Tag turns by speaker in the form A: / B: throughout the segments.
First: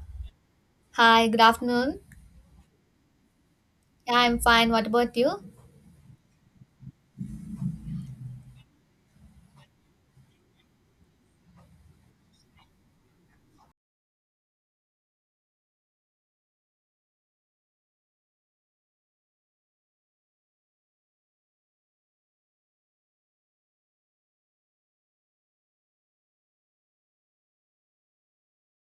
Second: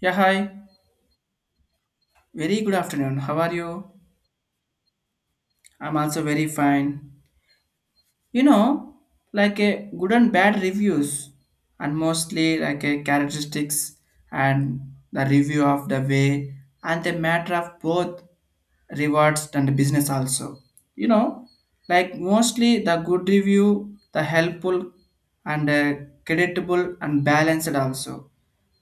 A: Yeah, hi.
B: Hi, good afternoon.
A: Very good afternoon. How are you?
B: Yeah, I'm fine. What about you?
A: I'm also very fine. You know, like a good and bad reviews, and mostly like a characteristics, and the review of the way, and the matter of both rewards and business also. You know, like mostly the good review the helpful, and creditable and balanced also,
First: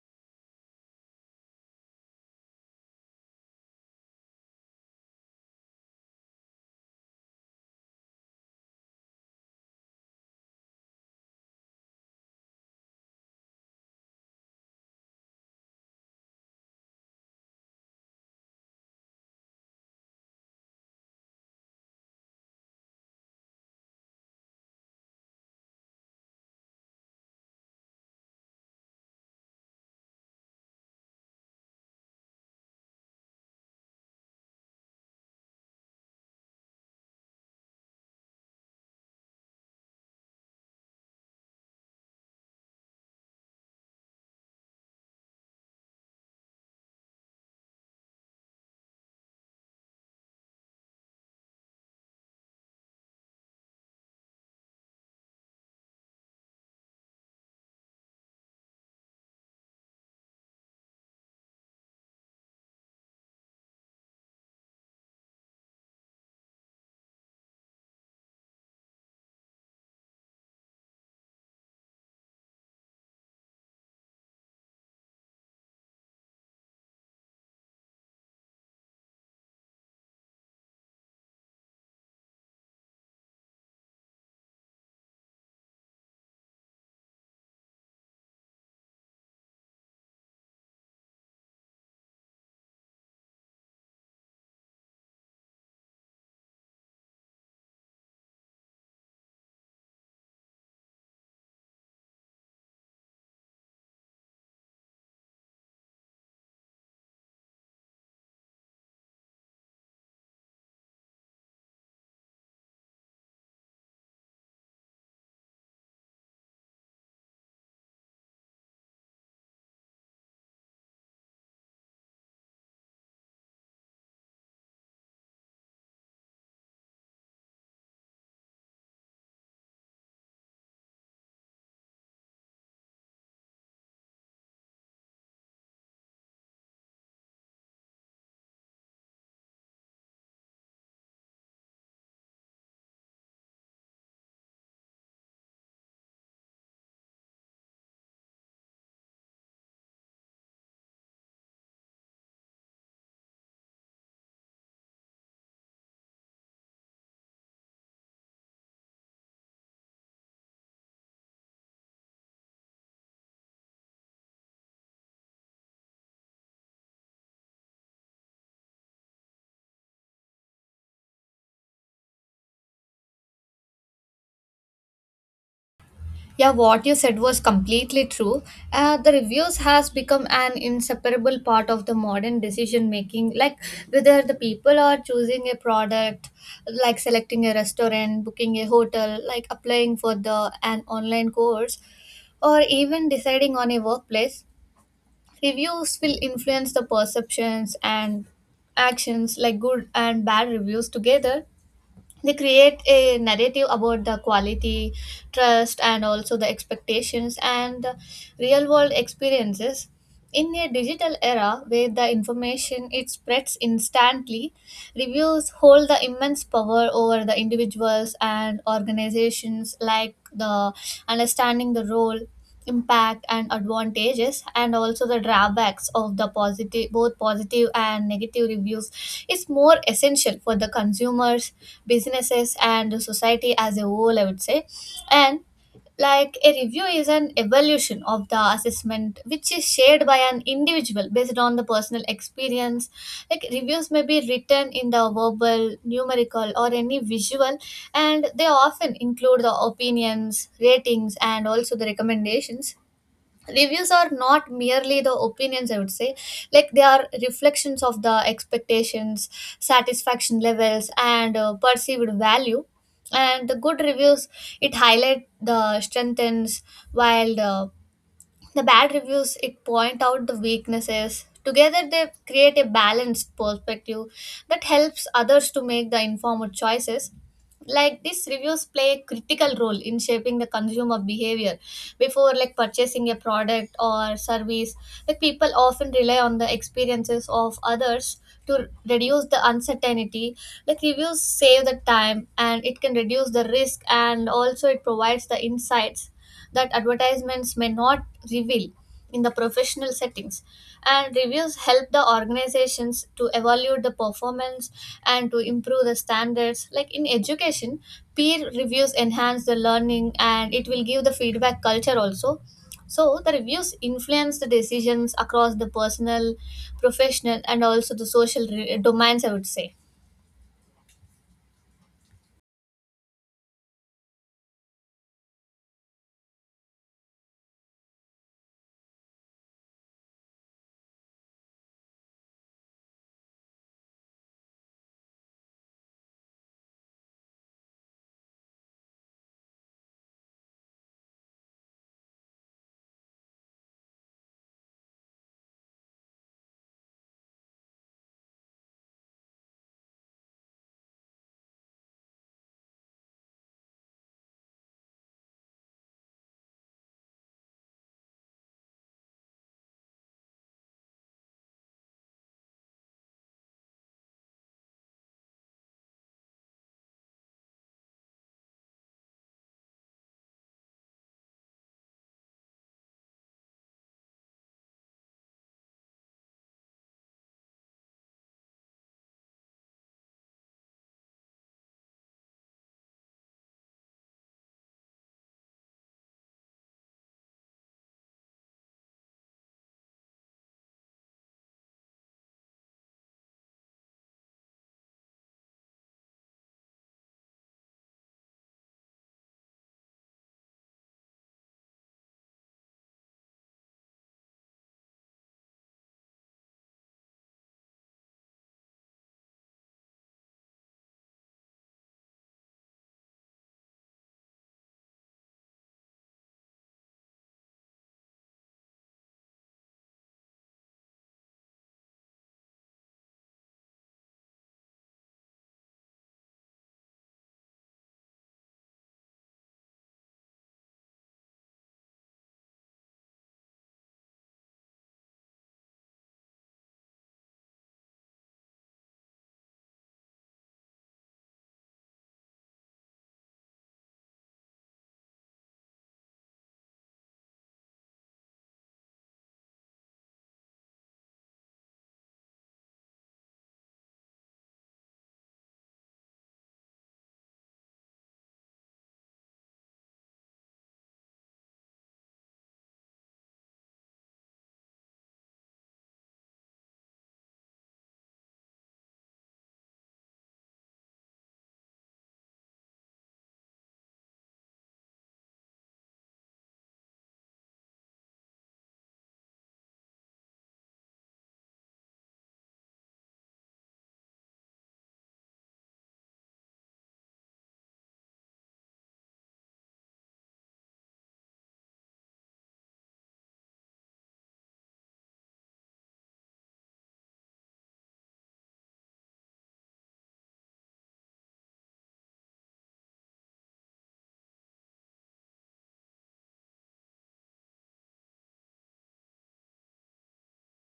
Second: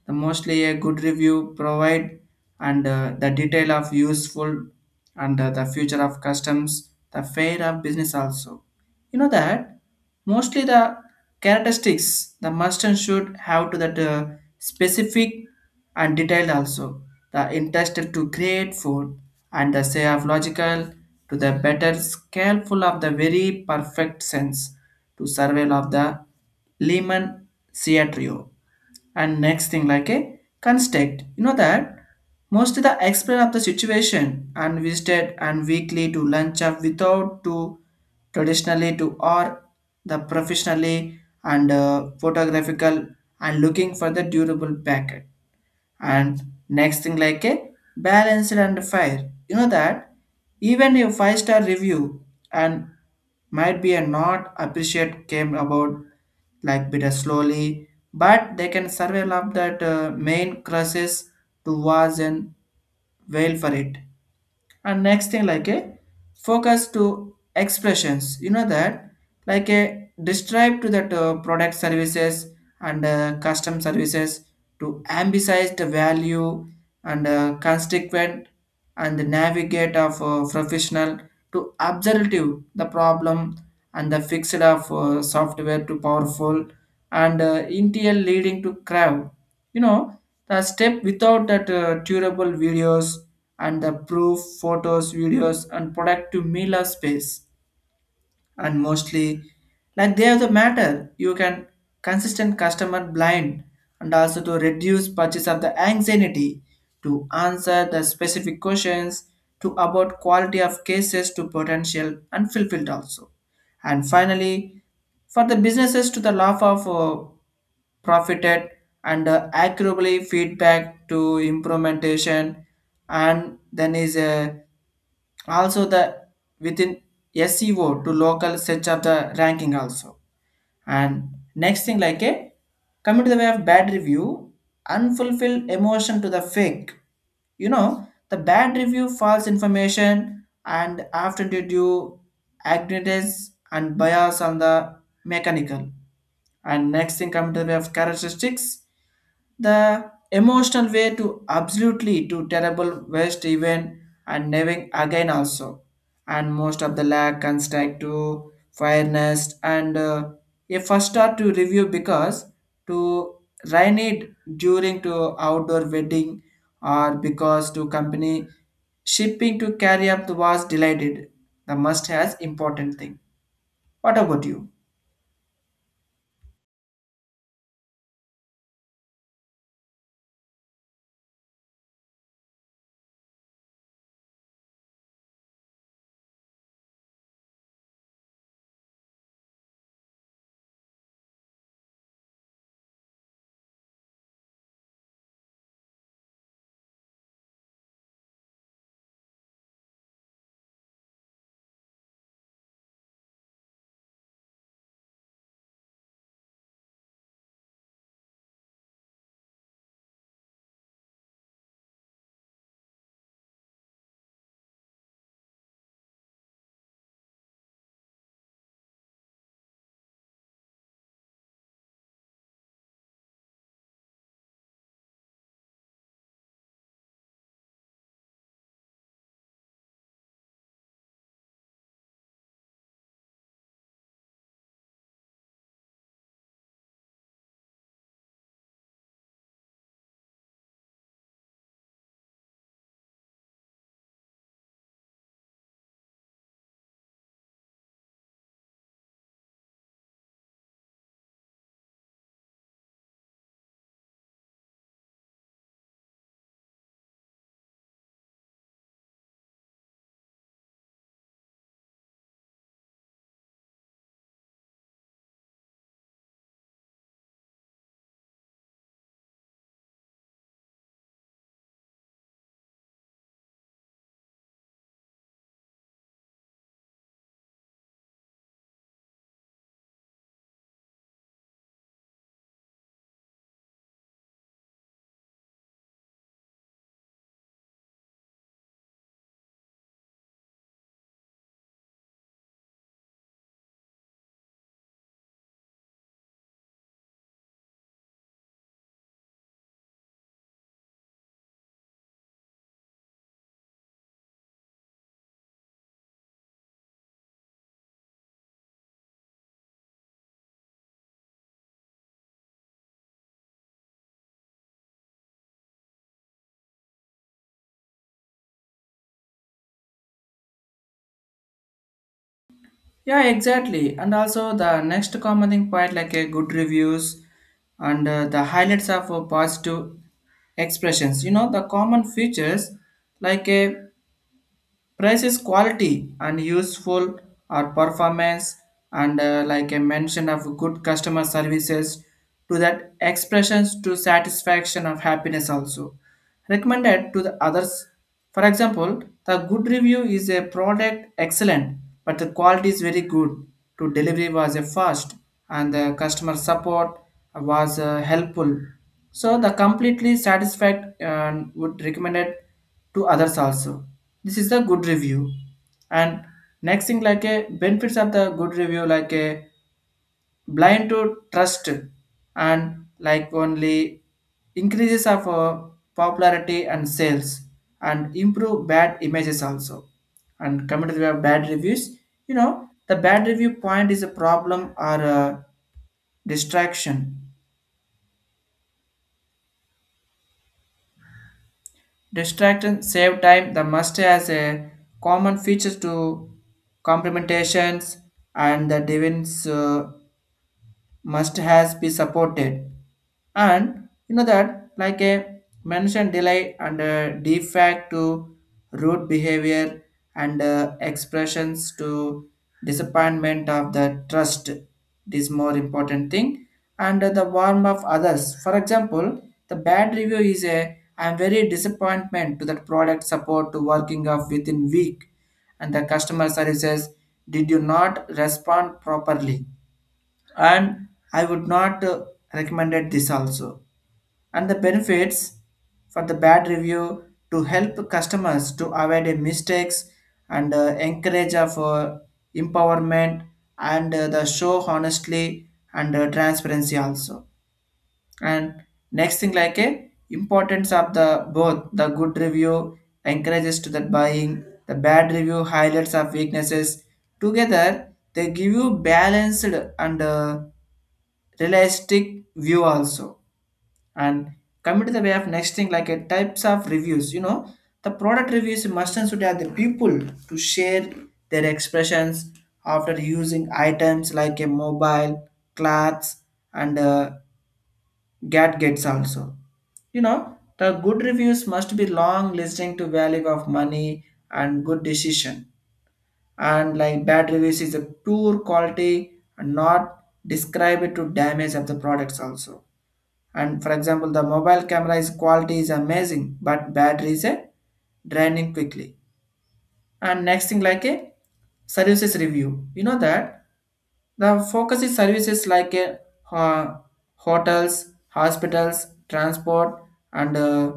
A: the mostly a good review provide, and the detail of useful, and the future of customs the fair of business also. You know that mostly the characteristics the mustard should have to that specific and detailed also. The interested to create food and the say of logical to the better scaleful of the very perfect sense to survival of the Lehman Theatrio. And next thing, like a construct, you know that most of the explain of the situation and visited and weekly to lunch up without to traditionally to, or the professionally and photographical and looking for the durable packet. And next thing, like a balanced and fair, you know that even a five-star review, and might be a not appreciate came about, like bit of slowly, but they can survive up that main crosses to was and wail for it. And next thing, like a focus to expressions, you know that like a describe to that product services and custom services to emphasize the value, and constituent, and the navigate of professional to observative the problem, and the fixed of software to powerful, and intel leading to crowd. You know, the step without that durable videos, and the proof photos videos and product to mila space. And mostly, like they have the matter you can consistent customer blind, and also to reduce purchase of the anxiety, to answer the specific questions, to about quality of cases to potential and fulfilled also. And finally, for the businesses to the law of profited, and accurately feedback to implementation, and then is a also the within SEO to local search of the ranking also. And next thing, like a coming to the way of bad review, unfulfilled emotion to the fake. You know, the bad review, false information, and after due to ignorance and bias on the mechanical. And next thing come to the way of characteristics, the emotional way to absolutely to terrible waste even and never again also. And most of the lack and strike to fairness and a first start to review because to rain it during to outdoor wedding or because to company shipping to carry up the was delighted. The must has important thing. What about you?
B: Yeah, what you said was completely true. The reviews has become an inseparable part of the modern decision making. Like whether the people are choosing a product, like selecting a restaurant, booking a hotel, like applying for the an online course, or even deciding on a workplace, reviews will influence the perceptions and actions. Like good and bad reviews together, they create a narrative about the quality, trust, and also the expectations and the real world experiences. In a digital era where the information it spreads instantly, reviews hold the immense power over the individuals and organizations. Like the understanding the role, impact, and advantages, and also the drawbacks of the positive, both positive and negative reviews is more essential for the consumers, businesses, and the society as a whole, I would say. And like a review is an evolution of the assessment which is shared by an individual based on the personal experience. Like reviews may be written in the verbal, numerical, or any visual, and they often include the opinions, ratings, and also the recommendations. Reviews are not merely the opinions, I would say. Like they are reflections of the expectations, satisfaction levels, and perceived value. And the good reviews, it highlight the strengthens, while the bad reviews, it point out the weaknesses. Together they create a balanced perspective that helps others to make the informed choices. Like these reviews play a critical role in shaping the consumer behavior before like purchasing a product or service. Like people often rely on the experiences of others to reduce the uncertainty. Like reviews save the time and it can reduce the risk, and also it provides the insights that advertisements may not reveal. In the professional settings, and reviews help the organizations to evaluate the performance and to improve the standards. Like in education, peer reviews enhance the learning and it will give the feedback culture also. So the reviews influence the decisions across the personal, professional, and also the social domains, I would say.
A: Yeah, exactly. And also the next common thing quite like a good reviews, and the highlights of positive expressions. You know the common features like a price is quality and useful, or performance, and like I mentioned of good customer services to that expressions to satisfaction of happiness also, recommended to the others. For example, the good review is a product excellent, but the quality is very good. To delivery was a fast, and the customer support was helpful. So the completely satisfied and would recommended to others also. This is a good review. And next thing, like a benefits of the good review, like a blind to trust, and like only increases of popularity and sales, and improve bad images also. And coming to the bad reviews, you know the bad review point is a problem or a distraction. Distract save time. The must has a common features to complementations and the divines. Must has be supported. And you know that like a mention delay and a defect to root behavior, and expressions to disappointment of the trust. It is more important thing, and the warmth of others. For example, the bad review is a I'm very disappointment to that product support to working of within week, and the customer services did you not respond properly, and I would not recommended this also. And the benefits for the bad review to help customers to avoid mistakes, and encourage of empowerment, and the show honestly, and transparency also. And next thing, like a importance of the both the good review encourages to the buying, the bad review highlights of weaknesses. Together they give you balanced and realistic view also. And coming to the way of next thing, like a types of reviews, you know the product reviews must and should have the people to share their expressions after using items like a mobile, clothes, and gadgets also. You know, the good reviews must be long listening to value of money and good decision. And like bad reviews is a pure quality and not describe it to damage of the products also. And for example, the mobile camera is quality is amazing, but battery is a draining quickly. And next thing, like a services review. You know that the focus is services like a, ho- hotels, hospitals, transport, and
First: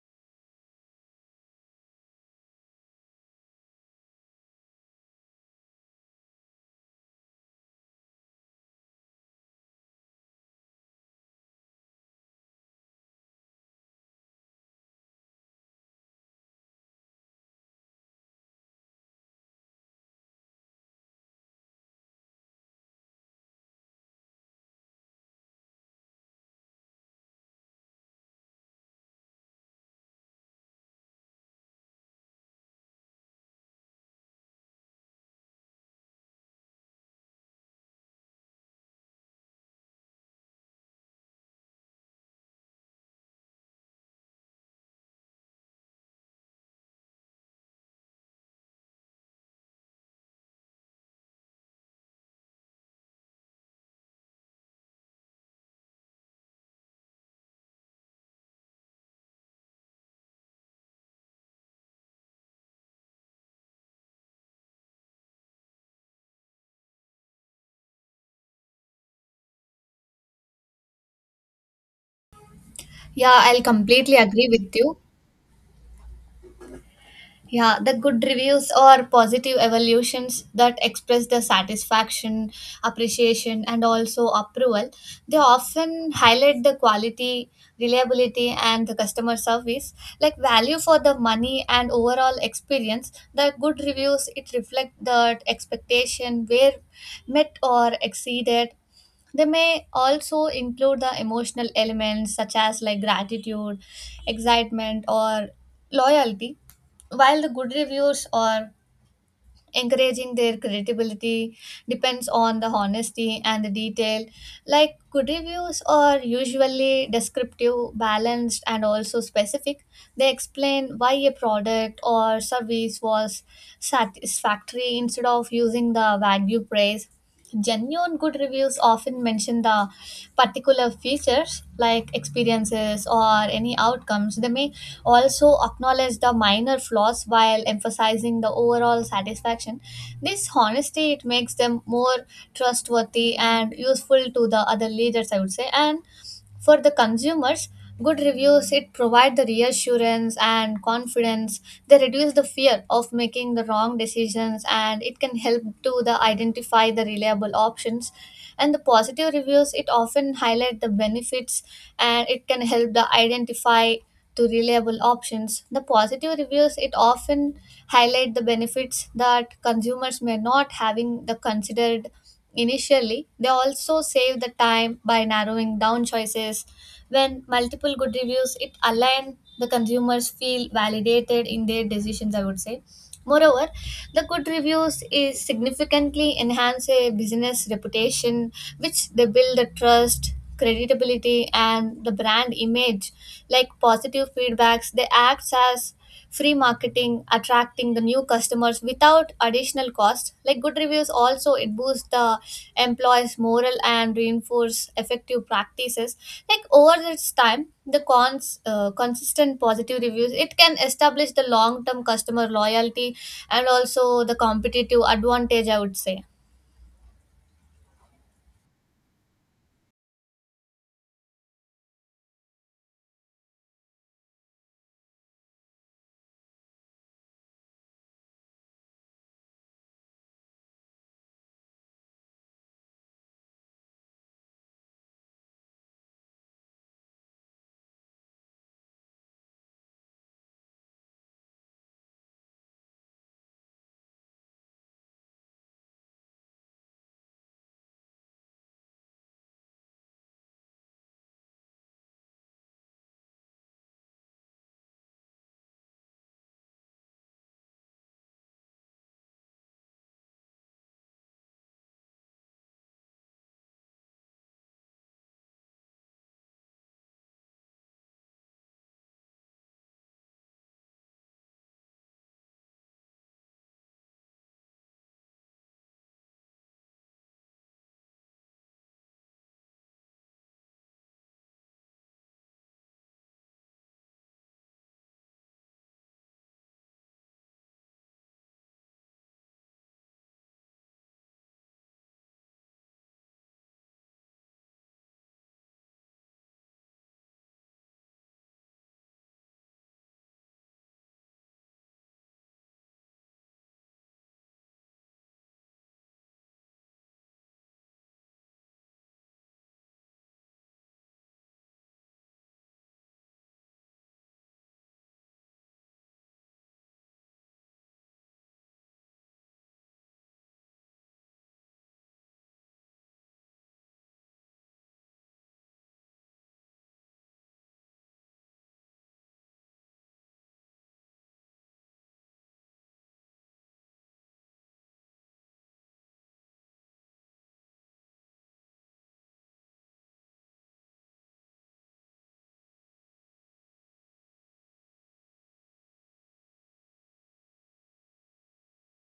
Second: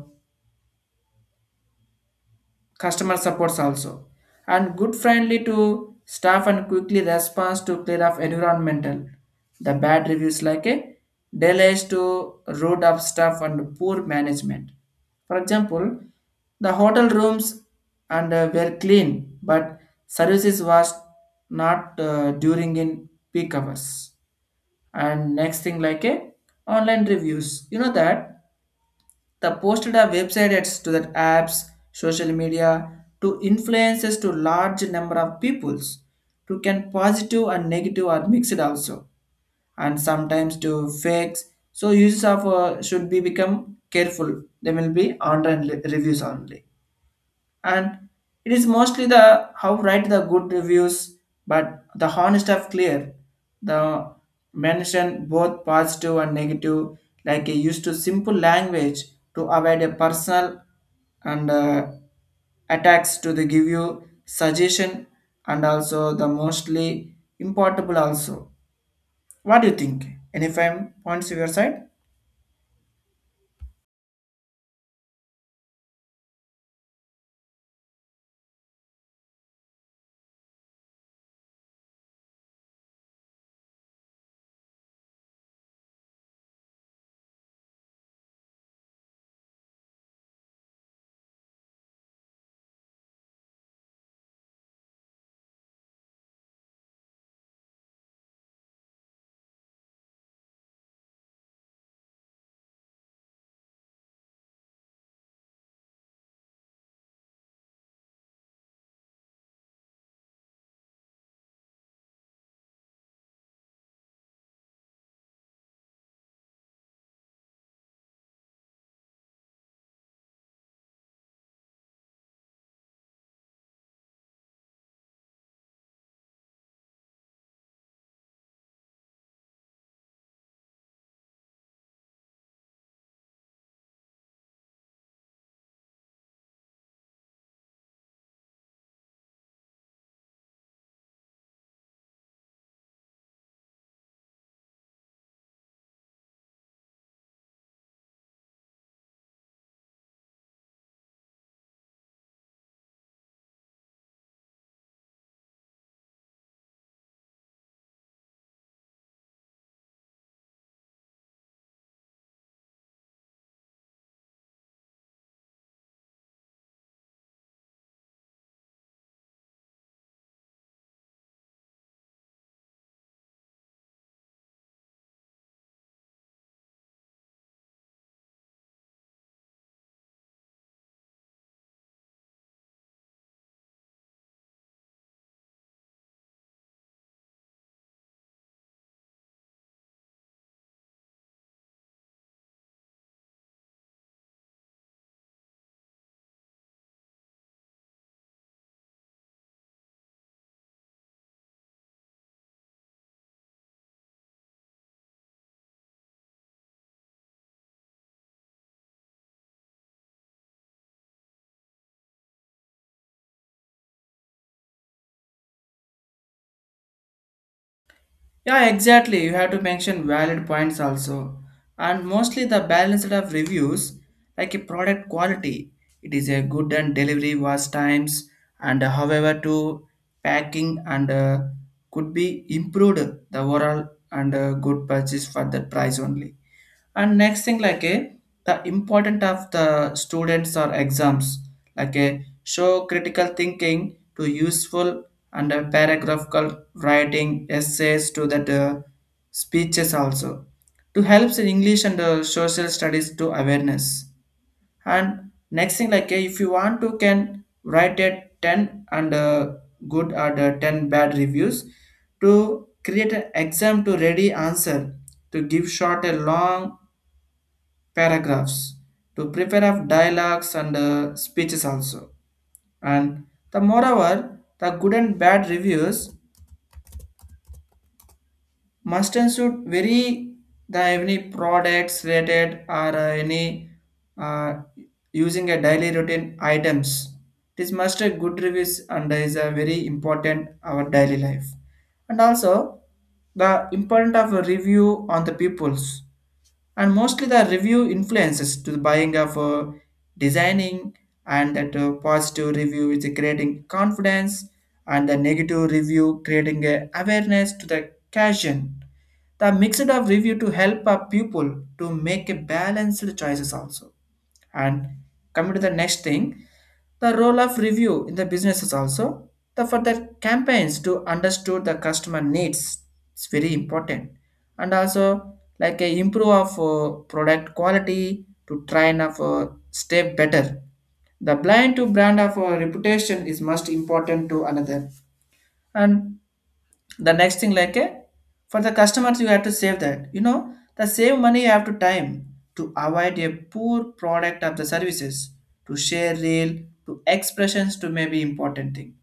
A: customer supports also, and good friendly to staff and quickly responds to clear up environmental. The bad reviews like a delays to road up staff and poor management. For example, the hotel rooms and were clean but services was not during in peak hours. And next thing, like a online reviews, you know that the posted a website ads to that apps, social media, to influences to large number of peoples, to can positive and negative are mixed also, and sometimes to fakes. So users of should be become careful. They will be online reviews only. And it is mostly the how write the good reviews, but the honest of clear, the mention both positive and negative, like a used to simple language, to avoid a personal and attacks, to the give you suggestion, and also the mostly importable also. What do you think? Any fine points of your side?
B: Yeah, I'll completely agree with you. Yeah, the good reviews or positive evolutions that express the satisfaction, appreciation, and also approval. They often highlight the quality, reliability, and the customer service, like value for the money and overall experience. The good reviews it reflect that expectation where met or exceeded. They may also include the emotional elements such as like gratitude, excitement, or loyalty. While the good reviews or encouraging, their credibility depends on the honesty and the detail. Like good reviews are usually descriptive, balanced, and also specific. They explain why a product or service was satisfactory instead of using the vague praise. Genuine good reviews often mention the particular features, like experiences or any outcomes. They may also acknowledge the minor flaws while emphasizing the overall satisfaction. This honesty it makes them more trustworthy and useful to the other leaders, I would say. And for the consumers, good reviews it provide the reassurance and confidence. They reduce the fear of making the wrong decisions and it can help to the identify the reliable options. And the positive reviews it often highlight the benefits and it can help the identify to reliable options. The positive reviews it often highlight the benefits that consumers may not having the considered. Initially, they also save the time by narrowing down choices. When multiple good reviews, it align, the consumers feel validated in their decisions, I would say. Moreover, the good reviews is significantly enhance a business reputation, which they build the trust, credibility, and the brand image. Like positive feedbacks, they acts as free marketing, attracting the new customers without additional cost. Like good reviews also it boosts the employees moral and reinforce effective practices. Like over this time, the cons, consistent positive reviews it can establish the long term customer loyalty and also the competitive advantage, I would say.
A: Yeah, exactly. You have to mention valid points also. And mostly the balance of reviews, like a product quality. It is a good and delivery was times, and however to packing and could be improved the overall, and good purchase for that price only. And next thing, like a the important of the students or exams, like a show critical thinking to useful, and a paragraphical writing essays to that speeches also, to helps in English and social studies to awareness. And next thing, like a, if you want to can write a ten and good, or the ten bad reviews, to create an exam to ready answer, to give short a long paragraphs, to prepare of dialogues and speeches also. And the moreover the good and bad reviews must include very the any products related, or any uh, using a daily routine items. This must a good reviews and is a very important our daily life. And also the importance of a review on the peoples, and mostly the review influences to the buying of designing. And that positive review is creating confidence, and the negative review creating a awareness to the occasion. The mix of review to help our people to make a balanced choices also. And coming to the next thing, the role of review in the business is also the for the campaigns to understand the customer needs. It's very important. And also like a improve of product quality to try and of stay better. The blind to brand of reputation is most important to another. And the next thing, like a for the customers, you have to save that, you know, the save money you have to time, to avoid a poor product of the services, to share real to expressions to maybe important thing.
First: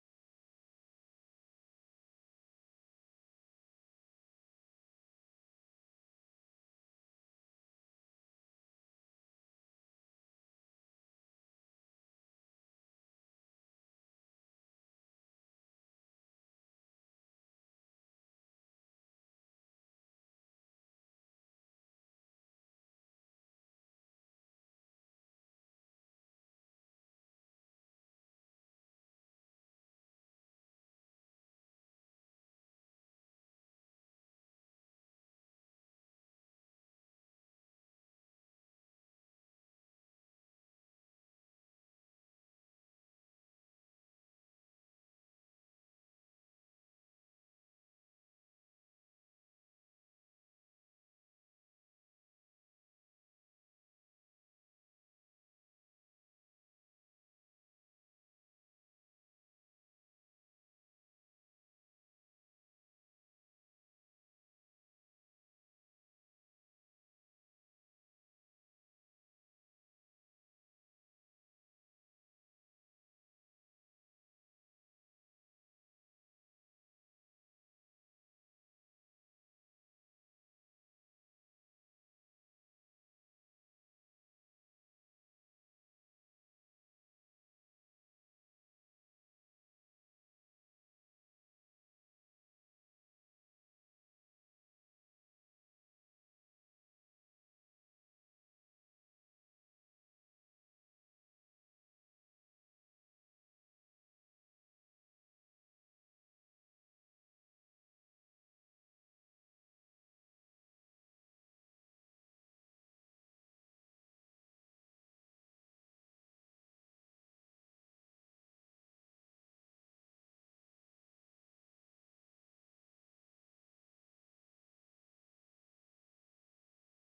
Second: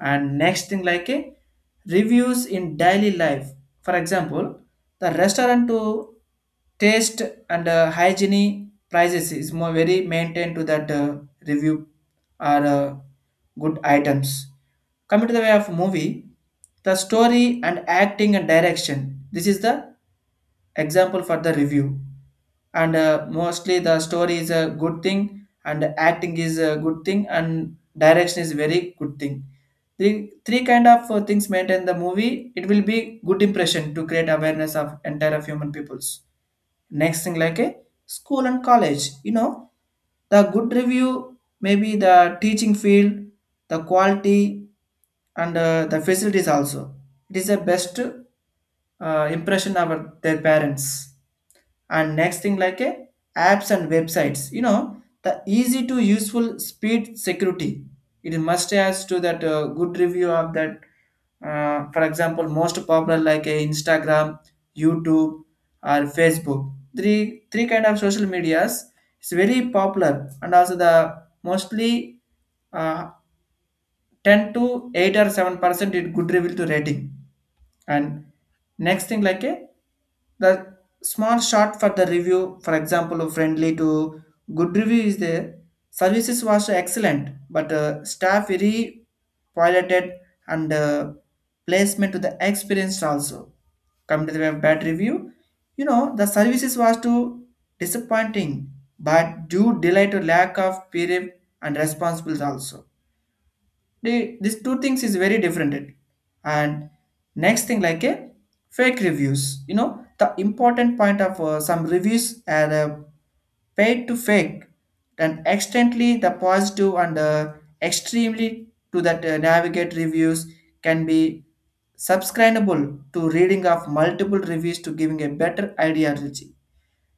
A: And next thing, like a reviews in daily life. For example, the restaurant to taste, and hygiene prices is more very maintained to that review, or good items. Coming to the way of movie, the story and acting and direction. This is the example for the review. And mostly the story is a good thing, and acting is a good thing, and direction is very good thing. Three kind of things maintain the movie. It will be good impression to create awareness of entire of human peoples, next thing like a school and college, you know, the good review maybe the teaching field, the quality, and the facilities also, it is the best impression of their parents. And next thing like a apps and websites, you know, the easy to useful speed security, it must has to that good review of that. Uh, for example most popular like a Instagram, YouTube, or Facebook, three kind of social medias, it's very popular. And also the mostly uh, 10 to 8 or 7% it good reveal to rating. And next thing like a the small shot for the review, for example of friendly to good review is there, services was excellent, but staff very piloted, and placement to the experienced also. Come to the web bad review, you know, the services was too disappointing, but due delay to lack of period and responsibilities also. These two things is very different. It, and next thing like a fake reviews, you know, the important point of some reviews are paid to fake, and extently the positive and extremely to that navigate reviews can be subscribable to reading of multiple reviews to giving a better ideology.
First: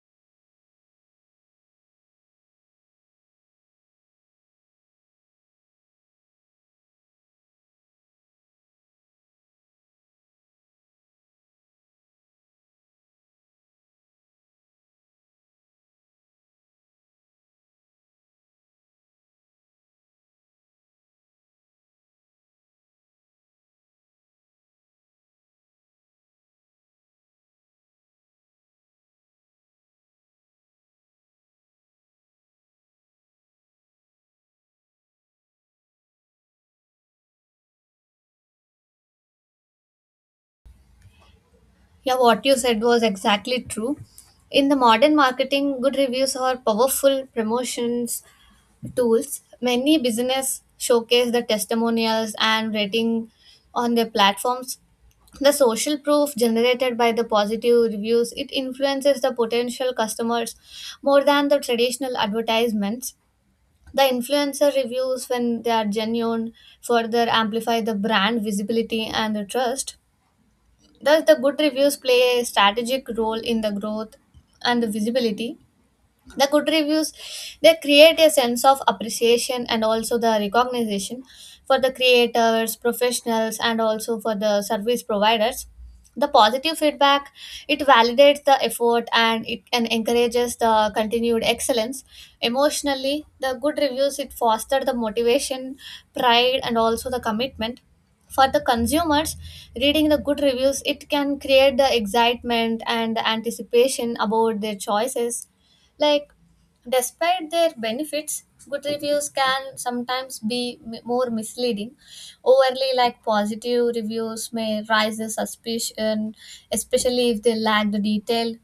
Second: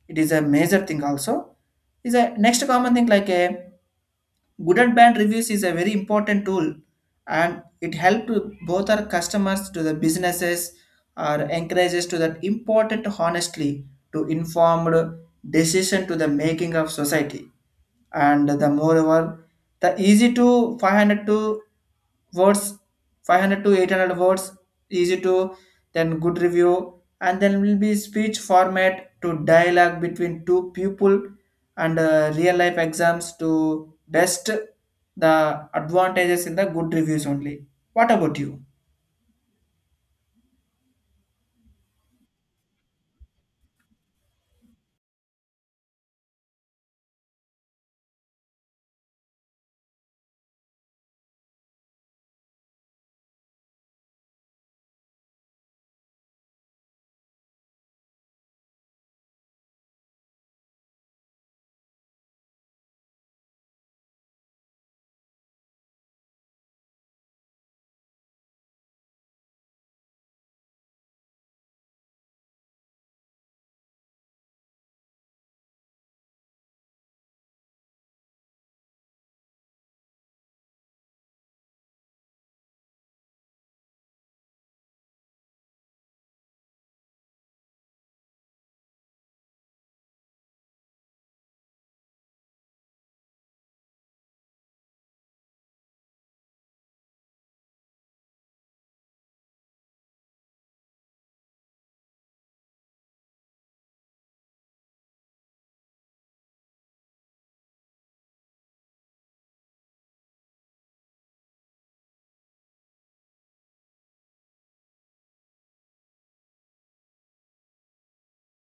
A: It is a major thing also. Is a next common thing like a good and bad reviews is a very important tool, and it helps both our customers to the businesses, or encourages to that important honestly to informed decision to the making of society. And the moreover, the easy to 500 to words, 500 to 800 words, easy to then good review, and then will be speech format to dialogue between two people, and real life exams to test the advantages in the good reviews only. What about you?
B: Yeah, what you said was exactly true. In the modern marketing, good reviews are powerful promotions tools. Many business showcase the testimonials and rating on their platforms. The social proof generated by the positive reviews it influences the potential customers more than the traditional advertisements. The influencer reviews, when they are genuine, further amplify the brand visibility and the trust. Thus, the good reviews play a strategic role in the growth and the visibility. The good reviews, they create a sense of appreciation and also the recognition for the creators, professionals, and also for the service providers. The positive feedback it validates the effort and it and encourages the continued excellence. Emotionally, the good reviews it foster the motivation, pride, and also the commitment. For the consumers, reading the good reviews it can create the excitement and the anticipation about their choices. Like, despite their benefits, good reviews can sometimes be more misleading. Overly, like positive reviews, may raise the suspicion, especially if they lack the detail.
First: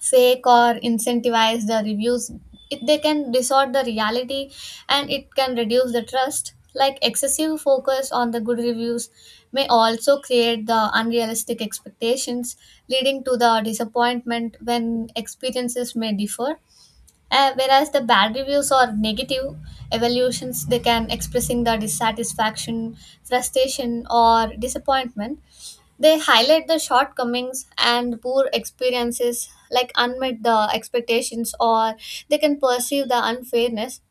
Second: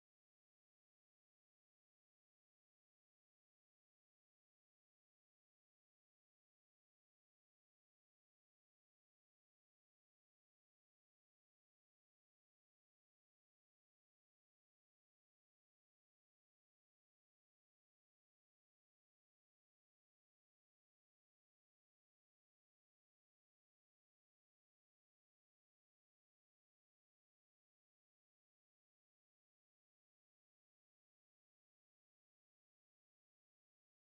B: Fake or incentivize the reviews, it, they can distort the reality and it can reduce the trust. Like, excessive focus on the good reviews may also create the unrealistic expectations, leading to the disappointment when experiences may differ. Whereas the bad reviews or negative evaluations, they can expressing the dissatisfaction, frustration, or disappointment. They highlight the shortcomings and poor experiences, like unmet the expectations, or they can perceive the unfairness.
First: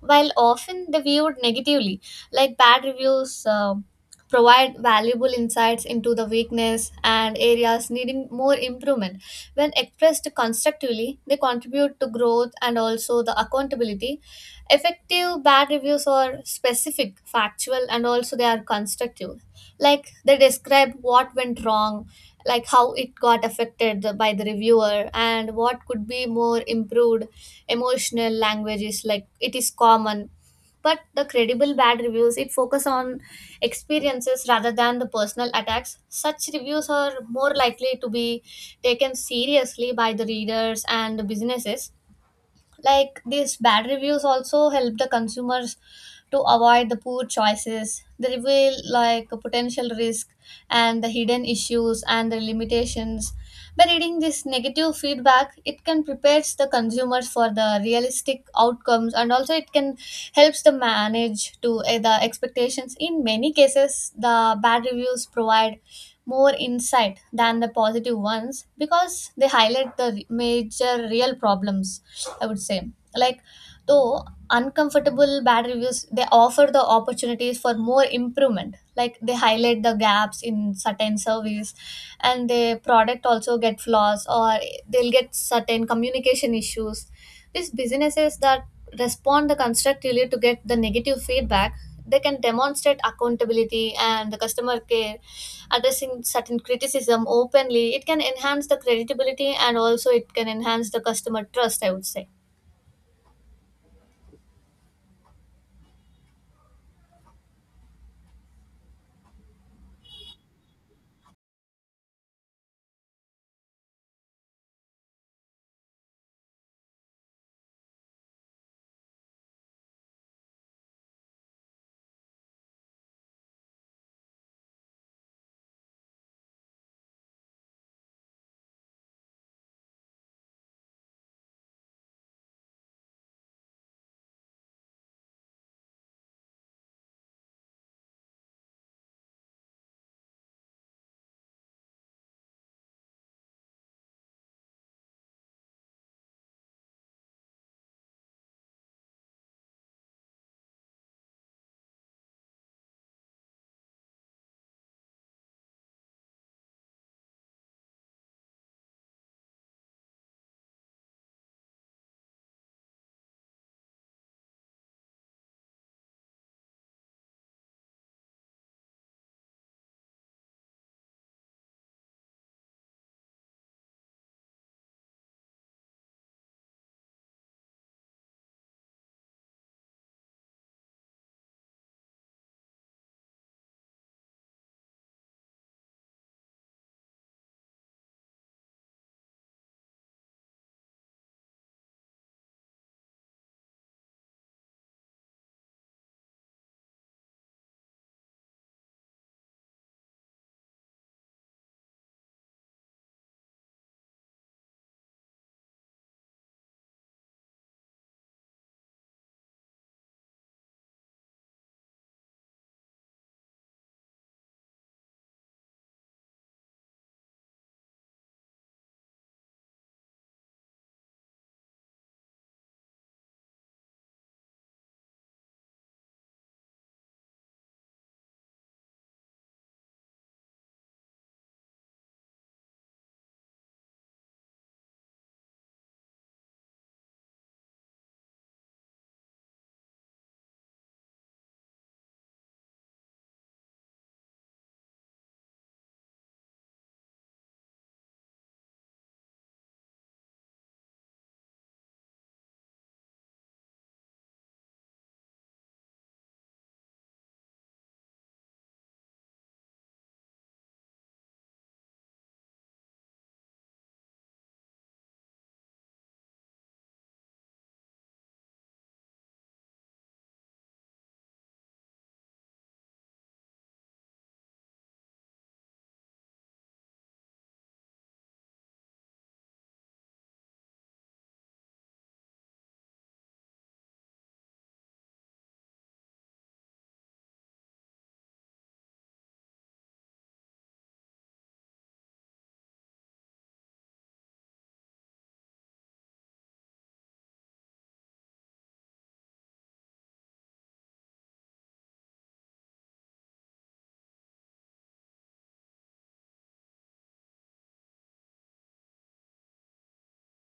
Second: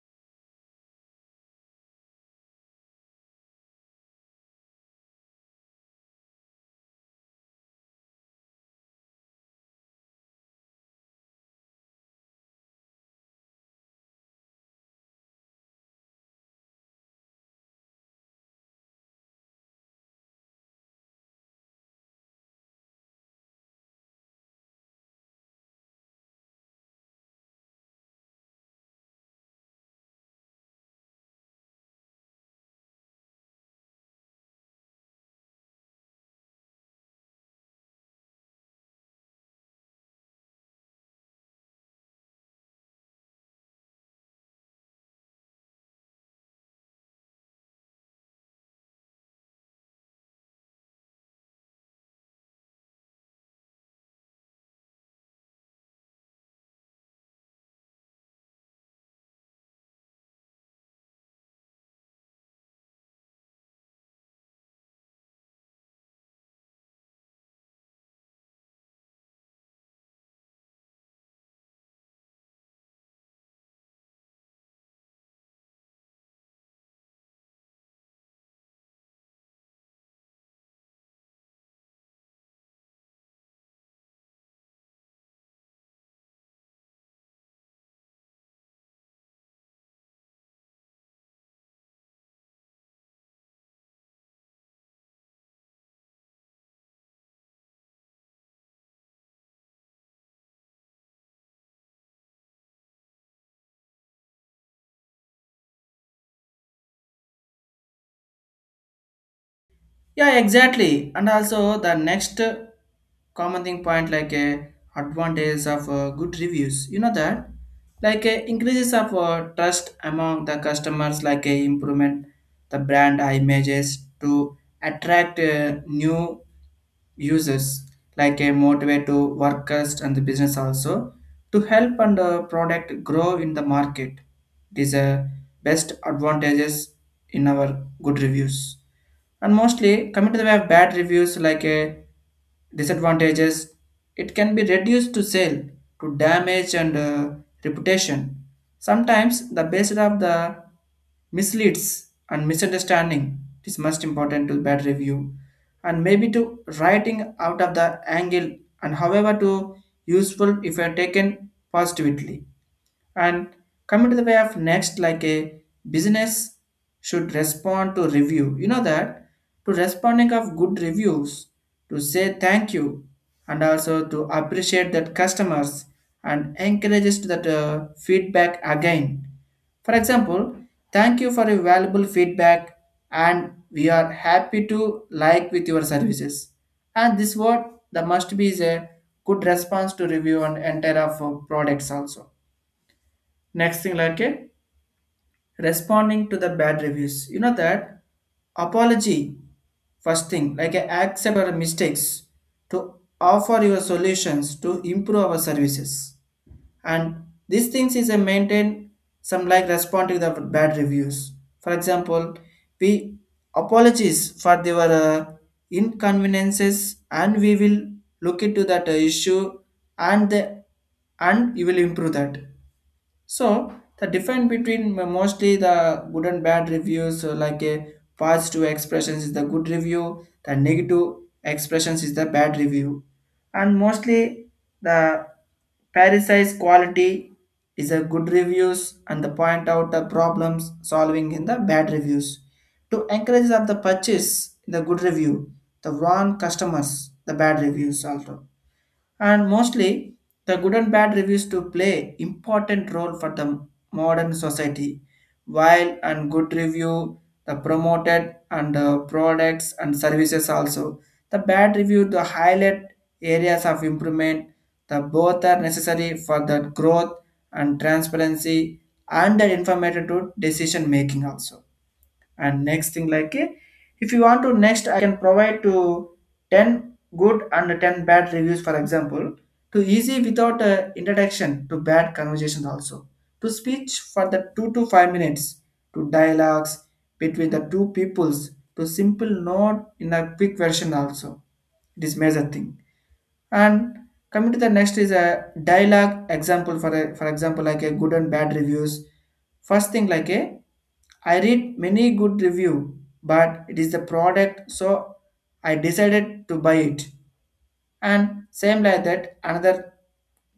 B: While often they viewed negatively, like bad reviews provide valuable insights into the weakness and areas needing more improvement. When expressed constructively, they contribute to growth and also the accountability. Effective bad reviews are specific, factual, and also they are constructive. Like they describe what went wrong, like how it got affected by the reviewer and what could be more improved. Emotional language is like it is common, but the credible bad reviews it focus on experiences rather than the personal attacks. Such reviews are more likely to be taken seriously by the readers and the businesses. Like these bad reviews also help the consumers to avoid the poor choices. They reveal like a potential risk and the hidden issues and the limitations. By reading this negative feedback, it can prepares the consumers for the realistic outcomes, and also it can helps the manage to the expectations. In many cases, the bad reviews provide more insight than the positive ones because they highlight the major real problems, I would say. Like, though uncomfortable, bad reviews, they offer the opportunities for more improvement. Like, they highlight the gaps in certain service, and the product also get flaws, or they'll get certain communication issues. These businesses that respond the constructively to get the negative feedback, they can demonstrate accountability and the customer care. Addressing certain criticism openly, it can enhance the credibility and also it can enhance the customer trust, I would say.
A: Yeah, exactly. And also the next common thing point like a advantage of good reviews. You know that like increases of trust among the customers, like a improvement the brand images to attract new users, like a motivate to workers and the business also, to help and product grow in the market. It is a best advantages in our good reviews. And mostly coming to the way of bad reviews like a disadvantages, it can be reduced to sale, to damage and reputation. Sometimes the basis of the misleads and misunderstanding, it is most important to bad review, and maybe to writing out of the angle, and however to useful if you are taken positively. And coming to the way of next like a business should respond to review, you know that, to responding of good reviews, to say thank you and also to appreciate that customers and encourages to that feedback again. For example, thank you for your valuable feedback and we are happy to like with your services. And this word, the must be is a good response to review and entire of products also. Next thing like a responding to the bad reviews. You know that apology, first thing like a accept our mistakes, to offer your solutions to improve our services. And these things is a maintain some like responding to the bad reviews. For example, we apologies for their inconveniences and we will look into that issue, and the, and you will improve that. So the difference between mostly the good and bad reviews, like a positive expressions is the good review, the negative expressions is the bad review. And mostly the parasite quality is a good reviews and the point out the problems solving in the bad reviews. To encourage of the purchase in the good review, the wrong customers, the bad reviews also. And mostly, the good and bad reviews to play important role for the modern society, while and good review the promoted and products and services also. The bad review the highlight areas of improvement. The both are necessary for the growth and transparency and the informative to decision making also. And next thing like eh, if you want to next I can provide to 10 good and 10 bad reviews for example, to easy without introduction to bad conversations also, to speech for the 2 to 5 minutes, to dialogues between the two peoples to simple note in a quick version also. It is major thing. And coming to the next is a dialogue example for a, for example like a good and bad reviews. First thing like a I read many good review, but it is the product, so I decided to buy it. And same like that, another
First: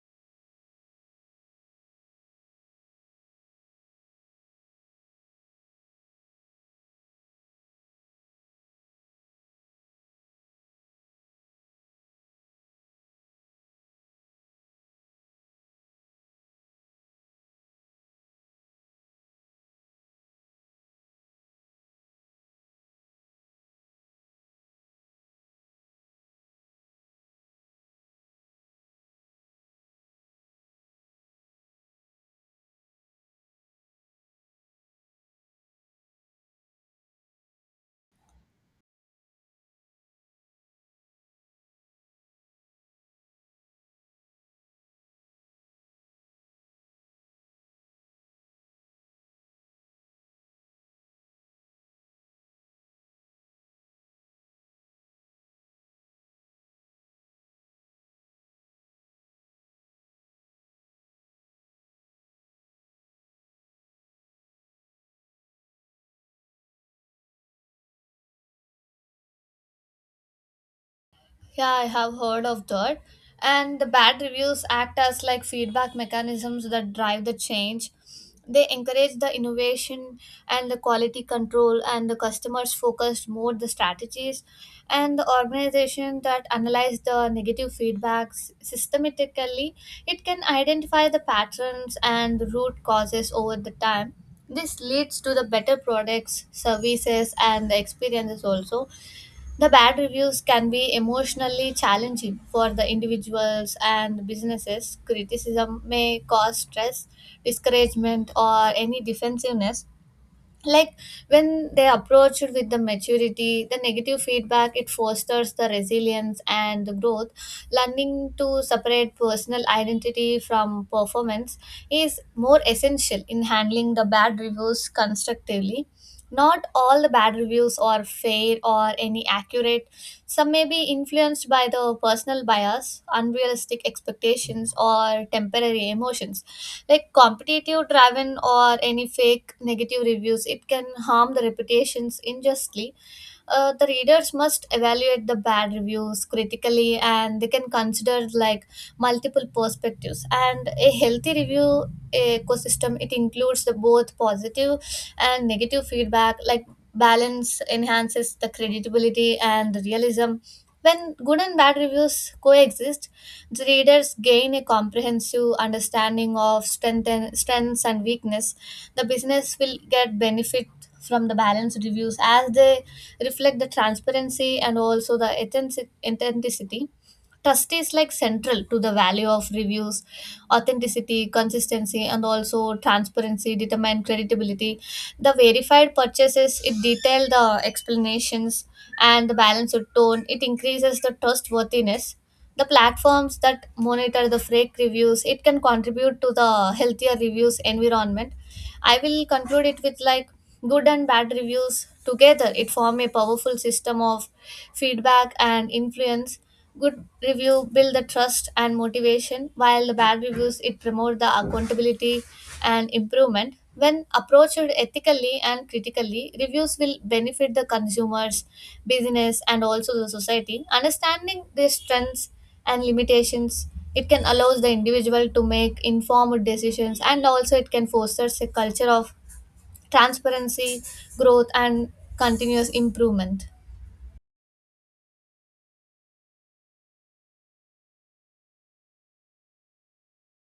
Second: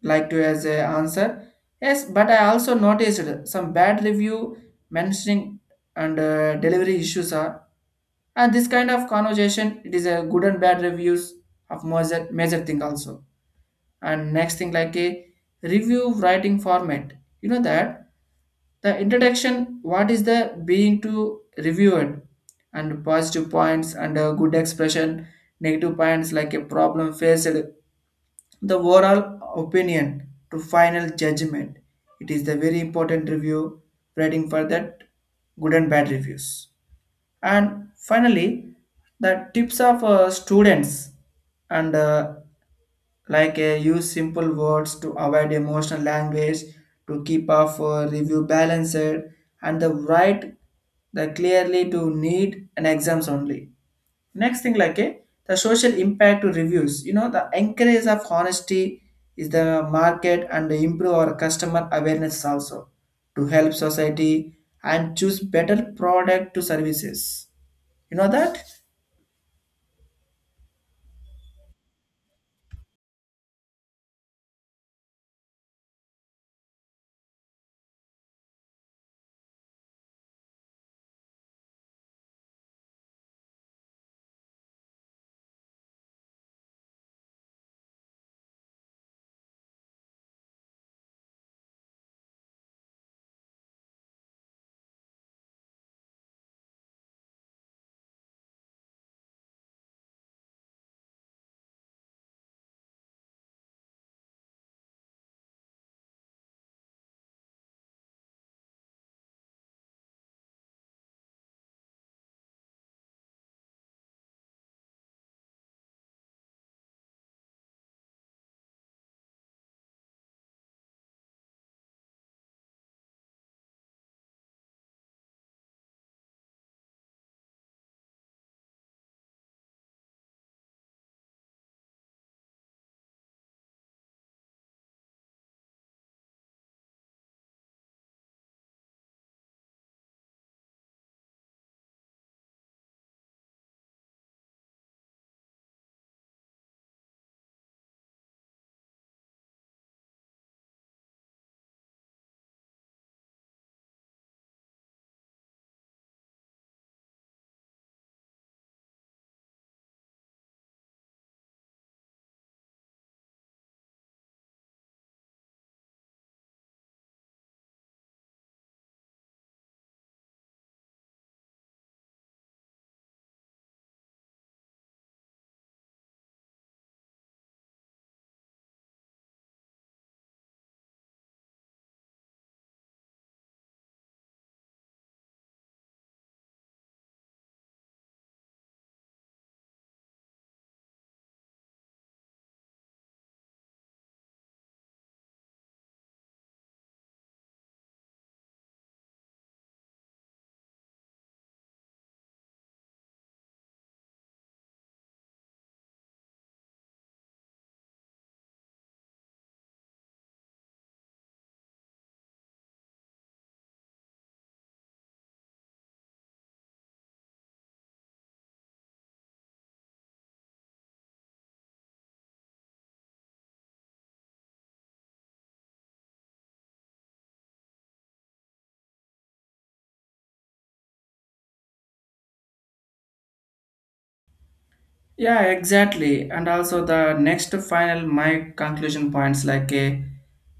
A: like to as a answer. Yes, but I also noticed some bad review mentioning and delivery issues are. And this kind of conversation, it is a good and bad reviews of major thing also. And next thing like a review writing format, you know that the introduction what is the being to review it? And positive points and a good expression, negative points like a problem faced, the overall opinion to final judgment. It is the very important review writing for that good and bad reviews. And finally the tips of students and like use simple words to avoid emotional language, to keep off review balanced and the write the clearly to need and exams only. Next thing like a the social impact to reviews, you know the encourage of honesty is the market and improve our customer awareness also, to help society and choose better product to services, you know that.
B: Yeah, I have heard of that. And the bad reviews act as like feedback mechanisms that drive the change. They encourage the innovation and the quality control, and the customers focused more the strategies. And the organization that analyze the negative feedbacks systematically, it can identify the patterns and the root causes over the time. This leads to the better products, services, and the experiences also. The bad reviews can be emotionally challenging for the individuals and businesses. Criticism may cause stress, discouragement, or any defensiveness. Like when they approached with the maturity, the negative feedback it fosters the resilience and the growth. Learning to separate personal identity from performance is more essential in handling the bad reviews constructively. Not all the bad reviews are fair or any accurate. Some may be influenced by the personal bias, unrealistic expectations, or temporary emotions. Like competitive driven or any fake negative reviews, it can harm the reputations unjustly. The readers must evaluate the bad reviews critically and they can consider like multiple perspectives. And a healthy review ecosystem it includes the both positive and negative feedback. Like balance enhances the credibility and realism. When good and bad reviews coexist, the readers gain a comprehensive understanding of strengths and weakness. The business will get benefit from the balanced reviews as they reflect the transparency and also the authenticity. Trust is like central to the value of reviews. Authenticity, consistency, and also transparency determine credibility. The verified purchases it detail the explanations and the balance of tone. It increases the trustworthiness. The platforms that monitor the fake reviews it can contribute to the healthier reviews environment. I will conclude it with like, good and bad reviews together it form a powerful system of feedback and influence. Good review build the trust and motivation, while the bad reviews it promote the accountability and improvement. When approached ethically and critically, reviews will benefit the consumers, business, and also the society. Understanding their strengths and limitations, it can allow the individual to make informed decisions and also it can foster a culture of transparency, growth, and continuous improvement.
A: Yeah, exactly. And also the next final my conclusion points like a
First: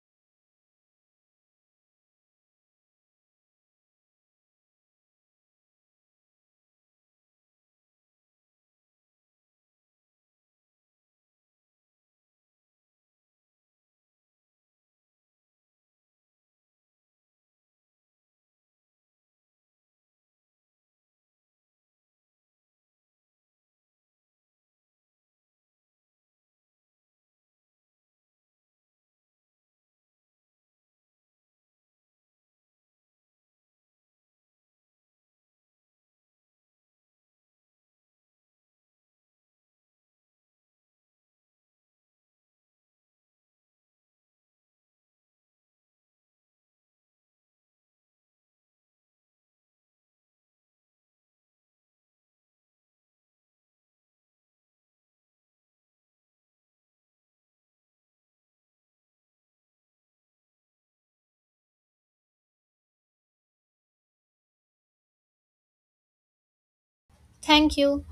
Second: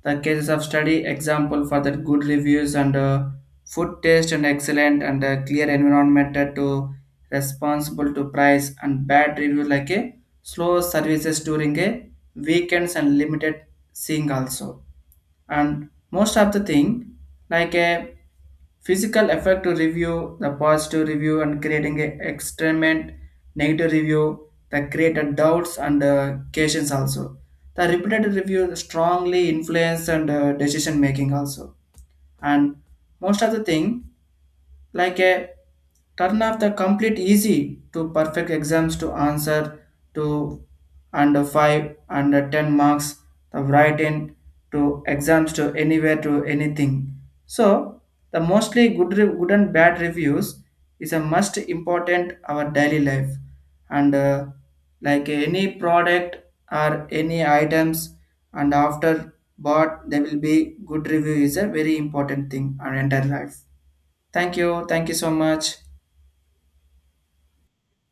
A: the cases of study example for the good reviews and food taste and excellent and clear environment that to responsible to price, and bad review like a slow services during a weekends and limited seeing also. And most of the thing like a physical effect to review, the positive review and creating a experiment, negative review that created doubts and questions also, the repeated review strongly influence and decision making also. And most of the thing like a turn off the complete easy to perfect exams to answer, to under 5 under 10 marks, the write in to exams to anywhere to anything. So the mostly good and bad reviews is a must important our daily life, and like any product or any items, and after bought there will be good review is a very important thing our entire life. Thank you. Thank you so much.
B: Thank you.